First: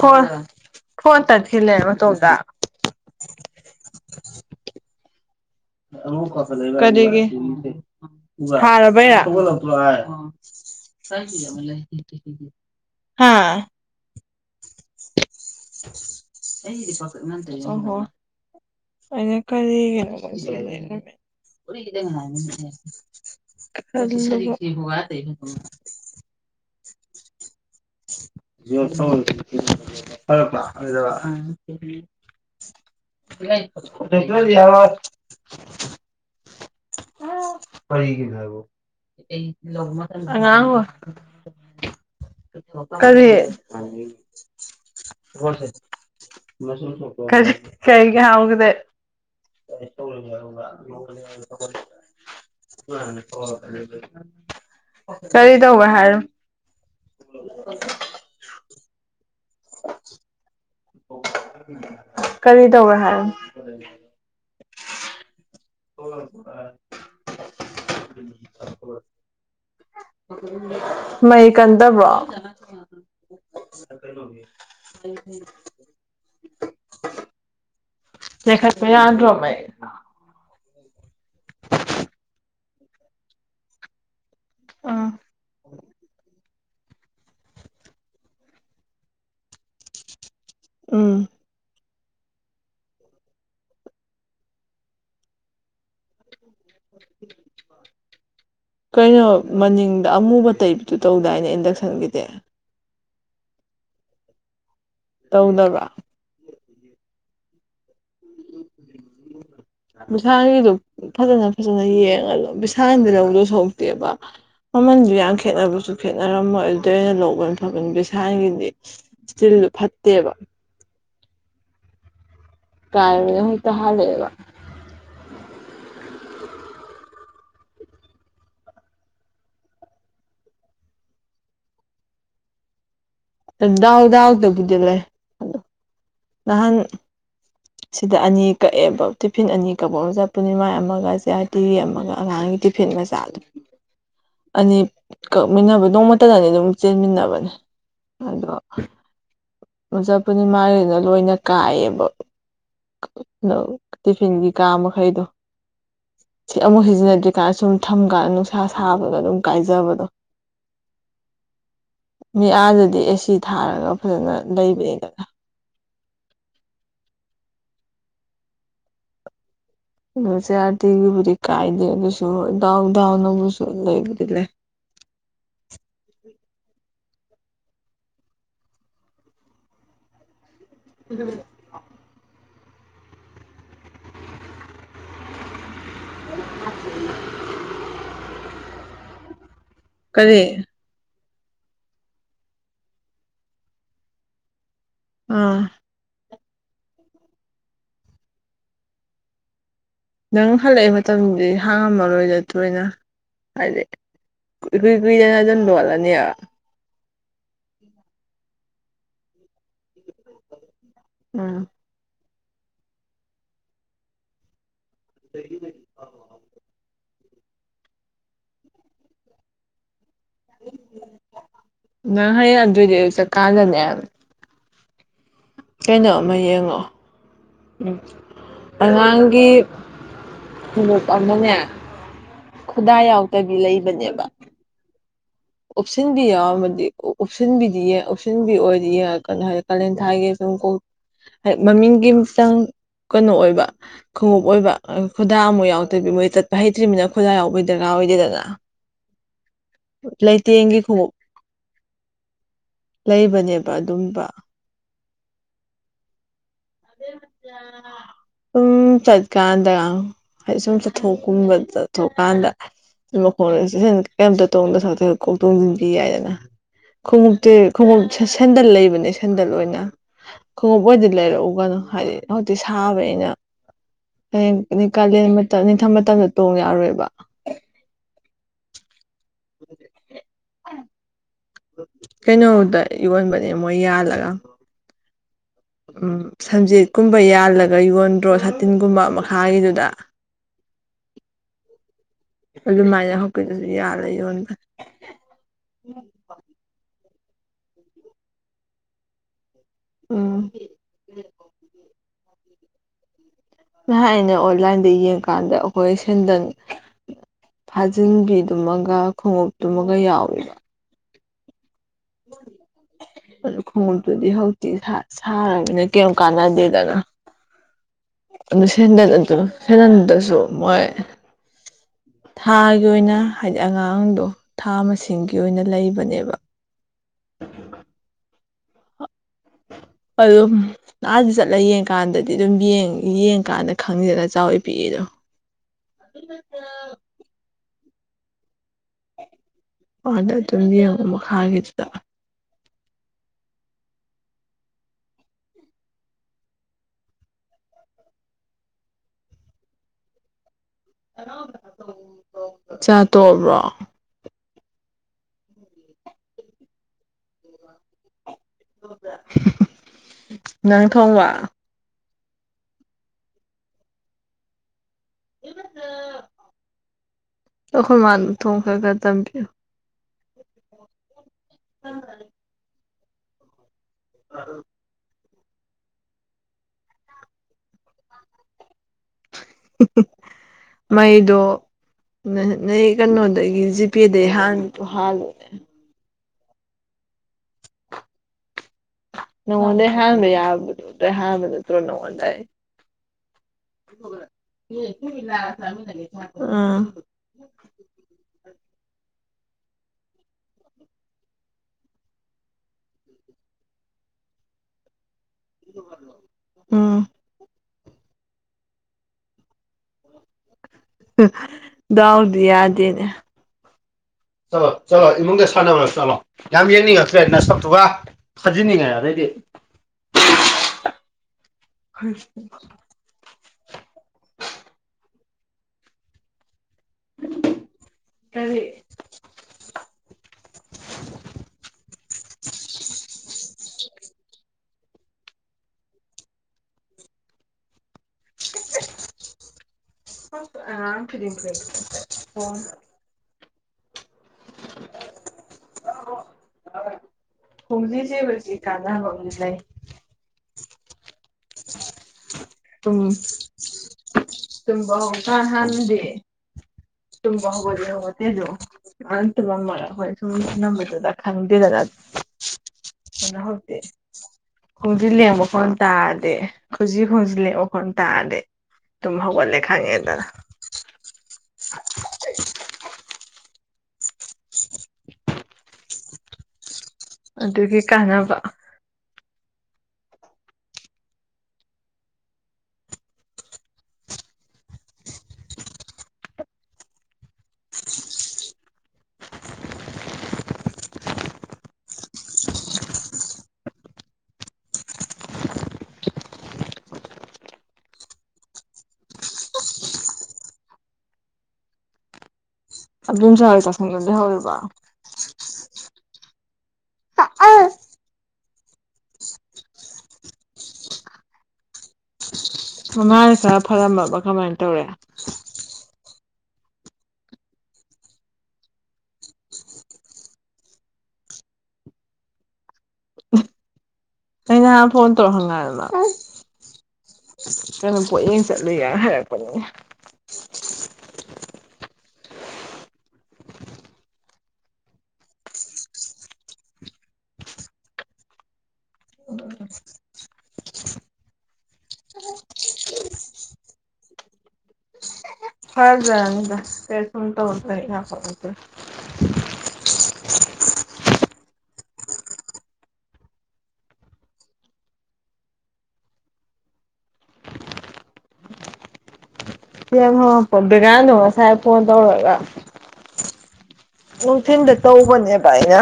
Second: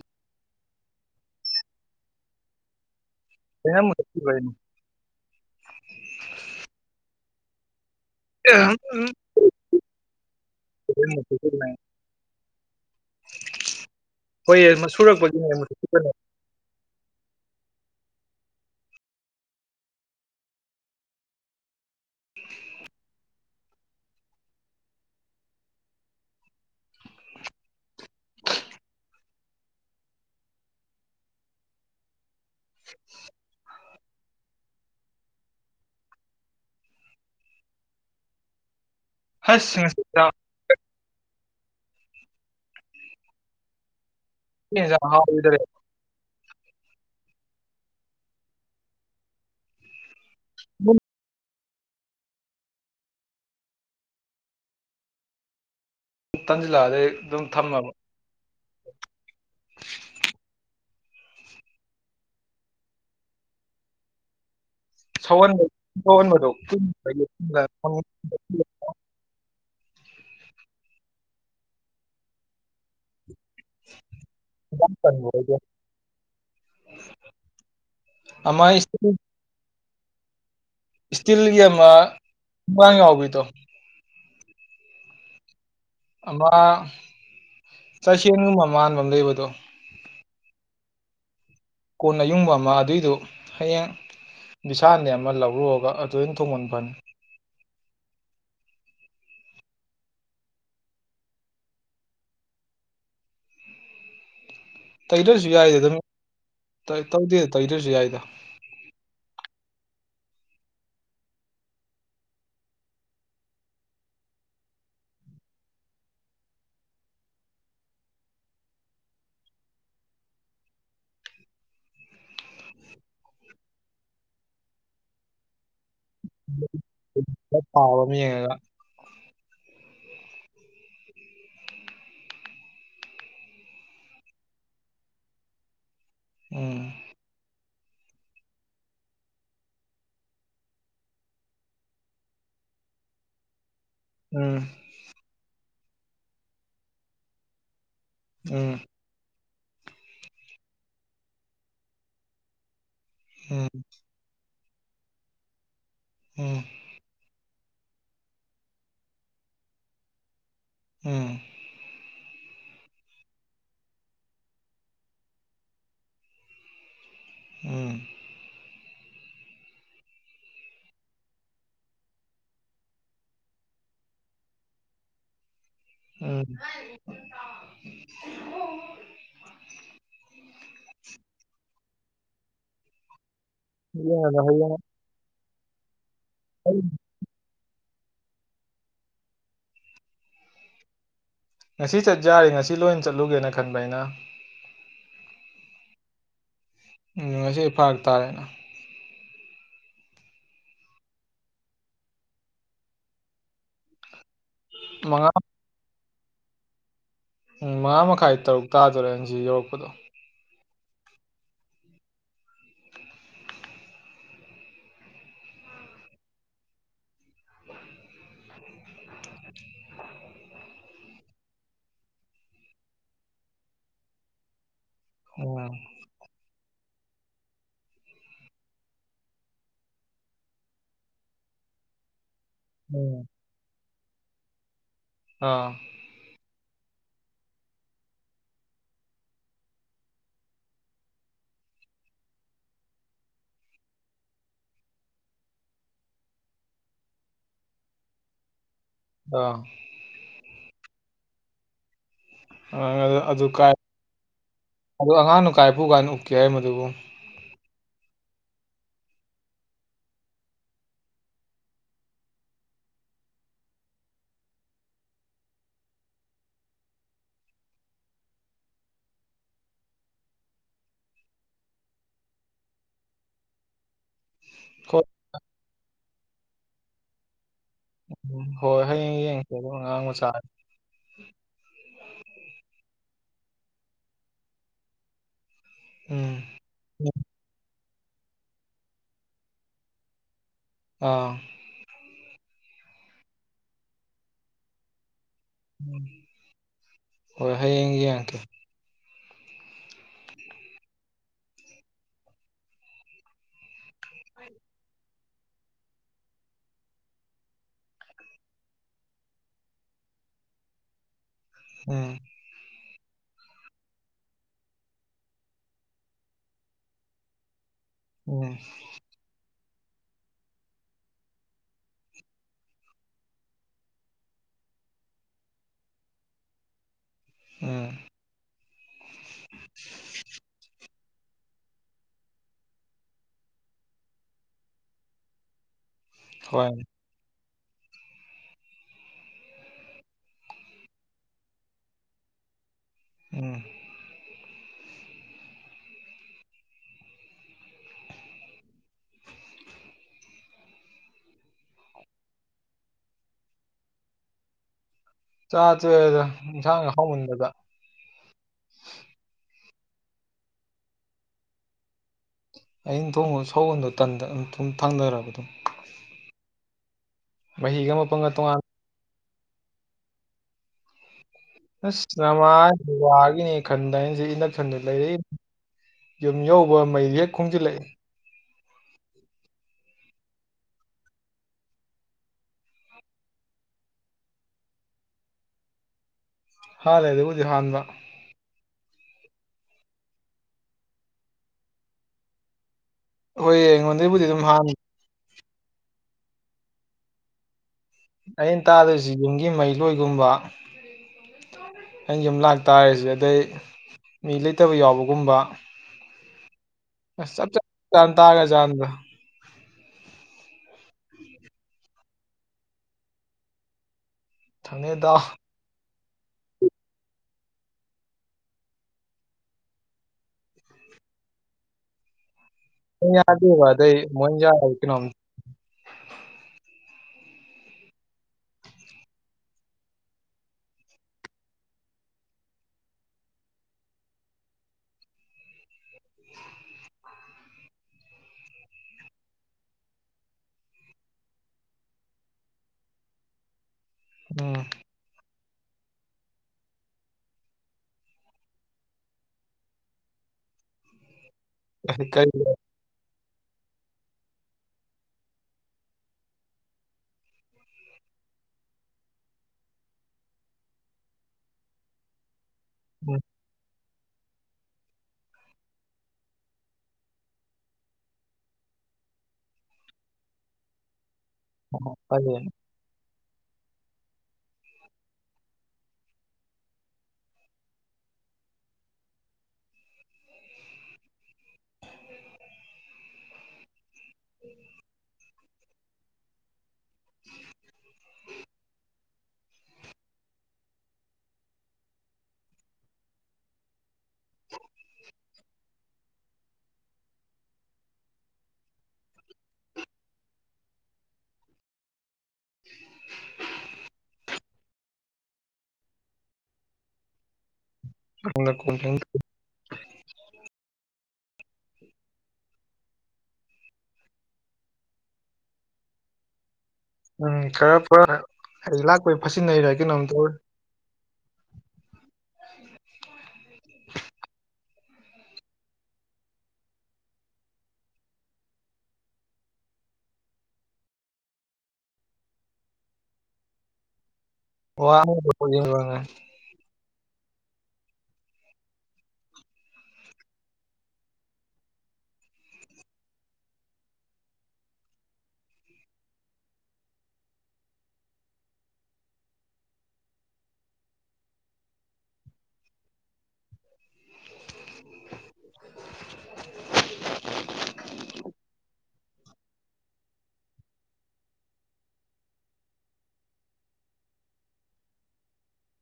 phone phone ꯇꯠꯈꯤꯂꯦ ꯃꯇꯣꯝꯇ ꯑꯩꯅ ꯃꯨꯊꯠꯈꯤꯕꯩꯅꯤ ꯀꯔꯤꯒꯤ ꯐꯔꯥꯕꯩꯔꯥ ꯍꯣꯏ ꯁꯨꯔꯛꯄꯒꯤꯅꯦ ꯃꯨꯠꯊꯠꯈꯤꯕꯅꯦ ꯑꯣꯍꯣ ꯑꯩꯅ ꯀꯔꯤꯒꯤꯅꯣ [unintelligible] ꯈꯜꯂꯕꯣ [unintelligible] ꯐꯨꯛꯇꯔꯗꯤ ꯌꯥꯔꯣꯏ ꯀꯔꯤꯒꯤꯅꯣ ꯑꯥꯢꯕꯣ ꯑꯁ ꯉꯁꯤ ꯏꯟꯖꯥꯡ ꯑꯉꯥꯡ ꯀꯔꯤ ꯉꯁꯤ ꯏꯟꯖꯥꯡ ꯍꯥꯎꯈꯤꯗꯔꯦ [unintelligible] ꯀꯔꯤ ꯀꯩꯒꯤ ꯍꯥꯎ ꯑꯗꯨꯝ ꯀꯔꯤ ꯇꯧꯕ ꯍꯥꯏꯔꯤꯝ ꯇꯥꯟꯁꯤꯜꯂꯛꯑꯗꯩꯩ ꯑꯗꯨꯝ ꯊꯝꯃꯕ ꯀꯔꯤ ꯇꯧꯋꯦ ꯍꯥꯏꯔꯤꯝ [inaudible] ꯁꯧꯍꯟꯕ ꯁꯧꯍꯟꯕꯗꯣ ꯃꯩ ꯀꯟꯗꯕ꯭ꯔꯣ [inaudible] ꯌꯥꯝ ꯀꯟꯕ ꯑꯣꯏꯗꯦ ꯂꯩꯈꯠꯄ ꯌꯥꯗ꯭ꯔꯣ ꯃꯩ ꯏꯁꯇꯤꯜꯒꯤ ꯑꯃ ꯃꯥꯡ ꯌꯥꯎꯕꯤꯗꯣ ꯑꯥ ꯑꯃꯥ ꯆꯥꯏꯁꯦꯟꯒꯨꯝꯕ ꯃꯥꯟꯕ ꯑꯃ ꯂꯩꯕꯗꯣ ꯎꯝ ꯀꯣꯟ ꯑꯌꯨꯡꯕ ꯑꯃ ꯑꯗꯨꯏꯗꯨ ꯍꯌꯦꯡ ꯕꯤꯁꯥꯜꯗꯩꯩ ꯑꯃ ꯂꯧꯔꯨꯔꯒ ꯑꯗꯨ ꯑꯣꯏꯅ ꯊꯣꯡꯕꯅ ꯐꯅꯤ [inaudible] ꯀꯩꯅꯣ ꯃꯅꯤꯡꯗ ꯑꯃꯨꯕ ꯇꯩꯕꯗꯨ ꯇꯧꯗꯥꯏꯅꯦ ꯏꯟꯗꯛꯁꯟꯒꯤꯗꯤ ꯇꯩꯗ꯭ꯔꯁꯨ ꯌꯥꯏꯗ ꯇꯧꯗꯕ꯭ꯔꯥ ꯑꯗꯨꯝ ꯇꯧꯗꯦꯗ ꯇꯩꯗ꯭ꯔꯁꯨ ꯌꯥꯏꯗ [inaudible] ꯕꯤꯁꯥꯜꯒꯤꯗꯨ ꯐꯖꯅ ꯐꯖꯅ ꯌꯦꯡꯉ ꯂꯧ ꯕꯤꯁꯥꯜꯗꯩ ꯂꯧꯗꯣ ꯁꯔꯨꯛꯇꯦꯕ ꯃꯃꯟꯗꯨ ꯌꯥꯝ ꯈꯦꯠꯅꯕꯁꯨ ꯈꯦꯠꯅꯔꯝꯃꯣꯏ ꯑꯗꯨꯗ ꯑꯣꯏꯅ ꯂꯧꯕꯅ ꯐꯗꯧ ꯕꯤꯁꯥꯜꯒꯤꯗꯤ ꯁꯇꯤꯜꯗꯨ ꯐꯠꯇꯦꯕ ꯀꯥꯏꯕꯅ ꯍꯦꯛꯇ ꯍꯥꯜꯂꯛꯑꯦꯕ ꯈꯔ ꯊꯥꯕ ꯑꯃ ꯌꯦꯡꯉꯒ ꯗꯥꯎ ꯗꯥꯎ ꯗꯕꯨꯗꯤ ꯂꯩ ꯑꯗꯣ ꯅꯍꯥꯟ ꯁꯤꯗ ꯑꯅꯤ ꯀꯛꯑꯦꯕ ꯇꯤꯐꯤꯟ ꯑꯅꯤ ꯀꯛꯄꯗ ꯄꯨꯔꯅꯤꯃꯥꯏ ꯑꯃꯒ ꯆꯦ ꯑꯥꯔꯇꯤꯒꯤ ꯑꯃꯒ ꯑꯉꯥꯡꯒꯤ ꯇꯤꯐꯤꯟ ꯃꯆꯥꯗꯨ ꯑꯅꯤ ꯀꯛꯃꯤꯟꯅꯕ ꯅꯣꯡꯃꯇꯗ ꯑꯅꯤ ꯑꯗꯨꯝ ꯆꯦꯟꯃꯤꯟꯅꯕꯅꯦ ꯑꯗꯣ ꯏꯝꯆꯥ ꯄꯨꯔꯅꯤꯃꯥꯒꯤꯅ ꯂꯣꯏꯅ ꯀꯥꯏꯌꯦꯕ [unintelligible] ꯇꯤꯐꯤꯟꯒꯤ ꯀꯥ ꯃꯈꯩꯗꯣ ꯁꯤ ꯑꯃꯨꯛ ꯁꯤꯖꯤꯟꯅꯗ꯭ꯔꯤ ꯁꯥꯏꯅ ꯁꯨꯝ ꯊꯝ ꯀꯥꯟꯗ ꯅꯨꯡꯁꯥ ꯁꯥꯕꯗ ꯑꯗꯨꯝ ꯀꯥꯏꯖꯕꯗꯣ ꯎꯝ ꯃꯤ ꯑꯥꯗꯗꯤ ꯑꯦꯁꯤ ꯊꯥꯔꯒ ꯐꯖꯅ ꯂꯩꯕꯅꯤꯗ ꯎꯝ ꯑꯗꯨ ꯆꯌꯥ ꯇ ꯌꯕꯨ ꯀꯥꯏꯗꯦꯕꯨꯁꯨ ꯗꯥꯎ ꯗꯥꯎꯅꯕꯨꯁꯨ ꯂꯩꯕꯨ ꯂ ꯎꯝ ꯑꯗꯨ [unintelligible] ꯑꯩ ꯀꯔꯤ ꯉꯁꯤ ꯆꯠ ꯌꯥꯔꯦ ꯉꯁꯤ ꯂꯣꯏ ꯆꯠꯂꯨꯒꯦꯅ ꯈꯟꯕ ꯑꯩꯅ ꯑꯪ ꯎ ꯉꯁꯤ ꯑꯩ ꯐꯔꯛ ꯇꯥꯔꯦꯅ ꯅꯪ ꯍꯜꯂꯛꯏ ꯃꯇꯝꯗꯤ ꯍꯥꯡꯉꯝꯃꯔꯣꯏ ꯅꯠꯇ꯭ꯔꯣꯅ ꯍꯥꯏꯗꯤ ꯨꯏ ꯃꯉꯥ ꯀꯨꯏꯗꯅ ꯗꯨꯝ ꯂꯣꯠꯂꯅꯤ ꯄꯨꯡ ꯃꯉꯥ ꯃꯈꯥꯏ ꯇꯔꯨꯛ ꯇꯥꯗꯣꯔꯦꯪꯁꯤ ꯌꯧꯔꯛꯄꯗꯣ ꯑꯥ [unintelligible] [unintelligible] [unintelligible] ꯅꯪ ꯍꯌꯦꯡ ꯑꯗꯨꯏꯗꯤ ꯑꯗꯨ ꯆꯠꯀꯥꯟꯗꯅꯦ ꯎꯝ ꯀꯩꯅꯣꯝ ꯑꯃ ꯌꯦꯡꯉꯛꯑꯣ ꯎꯝ ꯑꯉꯥꯡꯒꯤ ꯈꯨꯃꯨꯛ ꯑꯃꯅꯦ ꯈꯨꯗꯥꯡ ꯎꯝ ꯌꯥꯎꯗꯕꯤ ꯂꯩꯕꯅꯦꯕ ꯑꯥ ꯍꯥꯨꯞꯁꯤꯟꯕꯤ ꯌꯥꯎꯔꯝꯃꯗꯤ ꯎꯨꯞꯁꯤꯟꯕꯤꯗꯤ ꯌꯥꯏ ꯎꯨꯞꯁꯤꯟꯕꯤ ꯑꯣꯏꯔꯗꯤ ꯌꯥꯏ ꯀꯩꯅꯣ ꯍꯥꯏꯔꯗꯤ ꯀꯥꯂꯦꯟ ꯊꯥꯏꯒꯦ ꯁꯨꯝ ꯃꯃꯤꯡꯒꯤꯆꯪ ꯀꯩꯅꯣ ꯑꯣꯏꯕ ꯈꯣꯡꯎꯞ ꯑꯣꯏꯕ ꯈꯨꯗꯥ ꯑꯃꯨꯥꯎ ꯌꯥꯎꯗꯕꯤ ꯃꯣꯏ ꯆꯠꯄ ꯍꯩꯇ꯭ꯔꯤꯕꯅꯤꯅ ꯈꯨꯗꯥ ꯌꯥꯎꯕꯩ ꯗꯔꯀꯥꯔ ꯑꯣꯏꯗꯦꯗꯅ ꯑ ꯂꯩꯇꯦꯡꯒꯤ ꯈꯨꯎꯞ ꯑꯥ, ꯂꯩꯕꯅꯦꯕ ꯑꯗꯨꯝꯕ ꯑꯣ ꯑꯉꯥꯡꯅ ꯀꯥꯏꯄꯨ ꯀꯥꯏꯅ ꯎꯛꯀꯦ ꯍꯥꯏ ꯃꯗꯨꯕꯨ [unintelligible] ꯁꯨꯝ ꯆꯠꯀꯥꯟꯗ ꯍꯥꯏꯗꯤ ꯁꯨꯝ ꯆꯠꯊꯣꯛꯀꯨꯝꯕ ꯆꯠꯊꯣꯛꯀꯥꯟꯗ ꯃꯈꯣꯡ ꯀꯩꯝꯇ ꯇꯣꯡꯗ ꯀꯣꯛ ꯇꯣꯡꯁꯤꯟꯕꯤ ꯌꯥꯏꯗꯅ ꯈꯣꯡꯎꯞꯇꯤ ꯈꯣꯡꯎꯞ ꯁꯟꯗꯜ ꯂꯩꯕꯅꯦ ꯁꯟꯗꯜ ꯑꯣꯏꯅ ꯈꯣꯡꯎꯞ ꯑꯣꯏꯅꯗꯤ ꯂꯩꯔꯛꯎꯕ ꯋꯥꯗꯣ ꯍꯥꯏꯗꯤ ꯍꯧꯖꯤꯛꯇꯤ ꯁꯥꯕꯅꯤꯅ ꯍꯌꯦꯡ ꯍꯣꯏ ꯀꯂꯦꯟ ꯝꯇꯝ ꯅꯤꯡꯊꯝ ꯃꯇꯝꯗ ꯇꯣꯡ ꯌꯥꯔꯣꯏꯕ ꯎꯝ ꯍꯣꯏ ꯍꯌꯦꯡ ꯌꯦꯡꯉꯁꯦ ꯑꯗꯨ ꯑꯉꯥꯡ ꯃꯆꯥ ꯀꯩꯅꯣꯗ ꯌꯣꯟꯕꯅꯦ ꯃꯣꯏ ꯌꯥꯜꯂꯒ ꯎꯝ ꯁꯟꯖꯤꯠꯀꯨꯝꯕ ꯌꯥꯜꯂꯒ ꯌꯣꯟꯗ꯭ꯔꯣ ꯁꯥꯇꯤꯟꯒꯨꯝꯕ ꯃꯈꯥꯒꯤꯗꯨꯗ ꯑꯥ ꯑꯗꯨꯃꯥꯏꯅ ꯍꯧꯖꯤꯛꯀꯤꯗꯨꯁꯨ ꯌꯥꯜꯂ ꯌꯣꯟꯕꯅꯦ ꯎꯝ ꯍꯣꯏ ꯍꯌꯦꯡ ꯌꯦꯡꯉꯛꯀ‌‌ꯦ ꯎꯝ ꯅꯍꯥꯟ ꯑꯩꯅ ꯑꯣꯟꯂꯥꯏꯟꯗ ꯌꯦꯡꯀꯥꯟꯗ ꯑꯩꯈꯣꯏ ꯁꯦꯟꯗꯟ ꯐꯥꯖꯤꯟꯕꯤꯗꯨꯃꯒ ꯈꯣꯡꯎꯞꯇꯨꯃꯒ ꯌꯥꯎꯋꯦꯕ ꯎꯝ ꯑꯗꯨ ꯈꯣꯡꯎꯞꯇꯨꯗꯤ ꯍꯧꯖꯤꯛꯇꯤ ꯁꯥꯔꯕꯅꯦ ꯀꯔꯤ ꯀꯥꯟꯅꯗꯦꯗꯅ ꯎꯝ ꯑꯗꯨ ꯁꯦꯟꯗꯜ ꯑꯗꯨ ꯁꯦꯟꯗꯜꯗꯨꯗꯁꯨ ꯃꯣꯏ ꯊꯥꯒꯤ ꯑꯣꯏꯅ ꯍꯥꯏꯗꯤ ꯑꯉꯥꯡꯗꯣ ꯊꯥ ꯃꯁꯤꯡꯒꯤ ꯑꯣꯏꯅ ꯂꯩꯕꯅꯦꯕ ꯎꯝ ꯑꯗꯨꯝ ꯑꯥꯗ ꯆꯠꯂ ꯌꯦꯡꯀꯥꯟꯗꯗꯤ ꯑꯗꯨꯝ ꯌꯦꯡ ꯌꯦꯡꯀꯥꯟꯗ ꯈꯪꯅꯤꯗꯅ ꯆꯥꯎꯋꯤ ꯄꯤꯛꯏꯗꯣ ꯑꯕꯦ ꯍꯣꯏ ꯃꯆꯥꯎ ꯑꯣ ꯑꯗꯨꯝ ꯌꯦꯡꯉꯣ ꯃꯈꯥꯒꯤꯗꯨꯗ ꯎꯝ [inaudible] ꯆꯥꯛ ꯇꯣꯛꯑꯕ꯭ꯔꯣ ꯆꯥ ꯇꯣꯛ ꯑꯦ ꯗ ꯏꯟꯁꯥꯡ ꯍꯥꯎꯃꯟꯕꯗ ꯅꯪ ꯊꯣꯡꯕ ꯑꯩꯅ ꯊꯣꯡꯕꯗꯣ ꯁꯧꯒꯣꯟꯗꯣ ꯇꯟꯗ ꯑꯗꯨꯝ ꯊꯨꯅ ꯊꯥꯡꯗꯔꯕ ꯗꯨꯝ ꯃꯍꯤꯒ ꯑꯩꯈꯣꯏ ꯃꯥꯗꯨ ꯃꯄꯪꯒ ꯊꯣꯡ ꯇꯣꯉꯥꯟ ꯈꯔ ꯈꯔ ꯇꯝꯕꯤꯌꯨ [inaudible] ꯑꯁ ꯅꯃꯥ ꯗꯨ ꯋꯥꯒꯤꯅꯦ ꯈꯟꯗ ꯑꯩꯅ ꯁꯤꯗ ꯏꯟꯗꯛꯁꯟꯗꯨ ꯂꯩꯔꯛꯏꯅꯤ ꯌꯨꯝ ꯌꯧꯕꯒ ꯃꯩꯖꯦ ꯍꯦꯛ ꯈꯨꯡꯖꯤꯜꯂꯛꯏ ꯃꯩꯗꯣ ꯅꯣꯏ ꯀꯩꯅꯣꯗꯒꯤ ꯖꯤꯄꯦꯗꯒꯤ ꯍꯥꯟꯕꯗꯨ ꯍꯥꯜꯂꯣꯅꯦ ꯍꯥꯜꯂꯦ ꯑꯗꯨꯕꯨꯗꯤ ꯍꯥꯟꯕ ꯅꯪꯉꯣꯟꯗꯩ ꯍꯥꯟꯕ ꯌꯥꯔꯕꯗꯣ ꯑꯗꯨꯗꯩꯩ ꯍꯥꯟꯅꯕ ꯅꯠꯇ꯭ꯔꯣ ꯅꯪꯉꯣꯟꯗꯩ ꯍꯣꯏꯌꯦ ꯑꯩꯉꯣꯟꯗꯩꯕꯨꯗꯤ ꯑꯗꯨꯝ ꯍꯥꯟꯅꯤ ꯎꯝ ꯑꯩꯅ ꯇꯥꯗꯣꯏꯁꯤ ꯌꯨꯝꯒꯤ ꯃꯩꯂꯣꯏꯒꯨꯝꯕ ꯑꯩꯅ ꯌꯨꯝ ꯂꯥꯛ ꯇꯥꯔꯤꯁꯦ ꯑꯗꯩ ꯃꯤ ꯂꯩꯇꯕ ꯌꯥꯎꯕꯒꯨꯝꯕ ꯎꯝ ꯑꯁ ꯆꯞ ꯆꯞ ꯒ꯭ꯌꯥꯟ ꯇꯥꯒ꯭ꯔ ꯖꯥꯠꯅꯤꯗ ꯗꯥꯎꯗꯤ ꯌꯥꯗꯦꯅꯦ ꯆꯠꯂꯣ ꯈꯪꯗꯦ ꯆꯠꯂꯣ ꯗꯥꯎ ꯏꯃꯨꯡꯗ ꯁꯥꯟꯅꯔꯨꯔꯣ ꯆꯠꯂꯣ ꯌꯥꯝ ꯌꯦꯡꯅꯤꯡꯉꯛꯇ꯭ꯔꯦ ꯅꯁꯛꯇꯨꯒ ꯊꯥꯖꯤꯟꯅꯤꯡꯉꯦ ꯑꯗꯩꯗꯤ [unintelligible] ꯌꯥꯗꯦꯕ ꯑꯗꯩꯩ [unintelligible] ꯀꯔꯤ [inaudible] [inaudible] ꯑꯥ [unintelligible] [inaudible] ꯎꯝ ꯈꫭꯡꯖꯤ ꯁꯤꯕꯥꯁꯤ ꯀꯥꯟꯅꯕ ꯑꯝꯗꯤ ꯂꯩ ꯀꯩ ꯀꯩꯅꯣ ꯈꯨꯝ ꯇꯝꯕꯍꯧ ꯀꯥꯟ ꯍꯥꯟꯅꯗꯤ ꯇꯨꯝꯕ ꯍꯧꯒꯠꯂꯤ ꯍꯧꯒꯠꯇꯦꯁꯨ [unintelligible] ꯈꯪꯗꯦꯗ ꯎꯝ [inaudible] ꯈꯣꯡꯖꯤ ꯂꯦꯡꯕ ꯈꯣꯟ ꯇꯥꯔꯗꯤ ꯈꯨꯖꯤ [unintelligible] ꯇꯥꯔꯗꯤ ꯇꯨꯝ ꯍꯧꯒꯠꯂꯦ ꯈꯥꯉꯦꯗꯅ ꯑꯣ [inaudible] ꯑꯗꯨꯒꯤ ꯀꯥꯟꯅꯕ [inaudible] [inaudible] [inaudible] ꯑꯗꯨꯝ [unintelligible] ꯅꯪ ꯅꯈꯣꯟ ꯀꯩꯝ [unintelligible] ꯃꯃꯥꯅ ꯈꯔ ꯐꯔꯝꯃꯕ ꯀꯃꯥꯏꯅ ꯇꯧꯔꯦ ꯎꯝ ꯈꯔꯔ ꯑꯩ ꯂꯥꯛꯄꯩ ꯐꯠꯁꯤꯟꯅꯩꯔꯥ ꯀꯩꯅꯣꯝꯇꯧꯔ [inaudible] ꯑꯩ ꯅꯍꯥꯟ ꯐꯣꯟ ꯇꯧꯔ ꯍꯪꯉ [unintelligible] ꯀꯩꯅꯣ ꯄꯣꯠꯌꯦꯡ ꯆꯠꯂꯨꯏ ꯒ ꯍꯥꯏꯔꯛꯄꯅꯦ ꯋꯥ [unintelligible] ꯐꯥꯖꯔꯅꯤꯗ [unintelligible] [unintelligible] [unintelligible] ꯉꯁꯥꯏ ꯐꯣꯟ ꯇꯧꯔꯒ ꯅꯨꯡꯊꯤꯟꯗ ꯇꯧꯕꯅꯦꯕ ꯑꯩꯅ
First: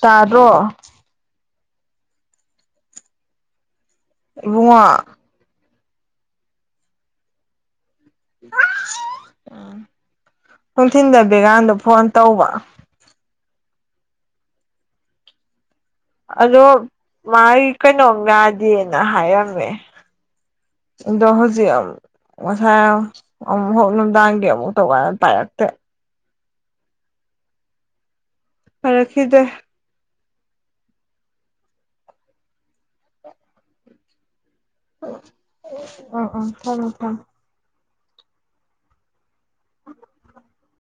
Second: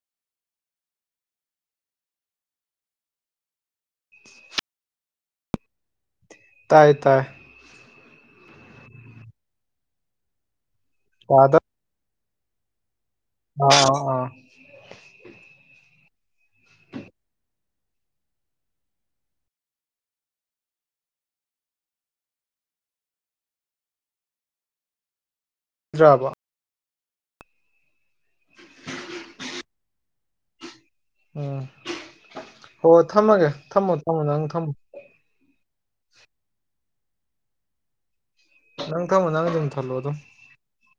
ꯇꯥꯗ꯭ꯔꯣ ꯎꯕꯨꯡꯉꯣ ꯇꯥꯏꯌꯦ ꯇꯥꯏꯌꯦ ꯎꯝ ꯅꯨꯡꯊꯤꯟꯗ ꯇꯥꯗ ꯕꯦꯒꯥꯟꯗ ꯐꯣꯟ ꯇꯧꯕ ꯑꯥ ꯑꯥ ꯑꯗꯣ ꯃꯥꯒꯤ ꯀꯩꯅꯣꯝ ꯌꯥꯗꯦꯅ ꯍꯥꯏꯔꯝꯃꯦ ꯗꯣ ꯍꯧꯖꯤ ꯑꯝ ꯉꯁꯥꯏ ꯑꯃꯨꯛꯐꯥꯎ ꯅꯨꯡꯗꯥꯡꯒꯤ ꯑꯃꯨꯛ ꯇꯧꯀꯥꯟꯅ ꯄꯥꯏꯔꯛꯇꯦ ꯌꯥꯥꯕꯣ ꯄꯥꯏꯔꯛꯈꯤꯗ꯭ꯔꯦ ꯎꯝ ꯍꯣ ꯍꯣꯏ ꯊꯝꯃꯒꯦ ꯊꯝꯃꯣ ꯊꯝꯃꯣ ꯅꯪ ꯊꯝꯃꯣ ꯑꯥ ꯑꯥ ꯊꯃꯦ ꯊꯝ ꯅꯪ ꯊꯝꯃꯣ ꯅꯪꯗꯨꯝ ꯊꯜꯂꯣ ꯑꯗꯣ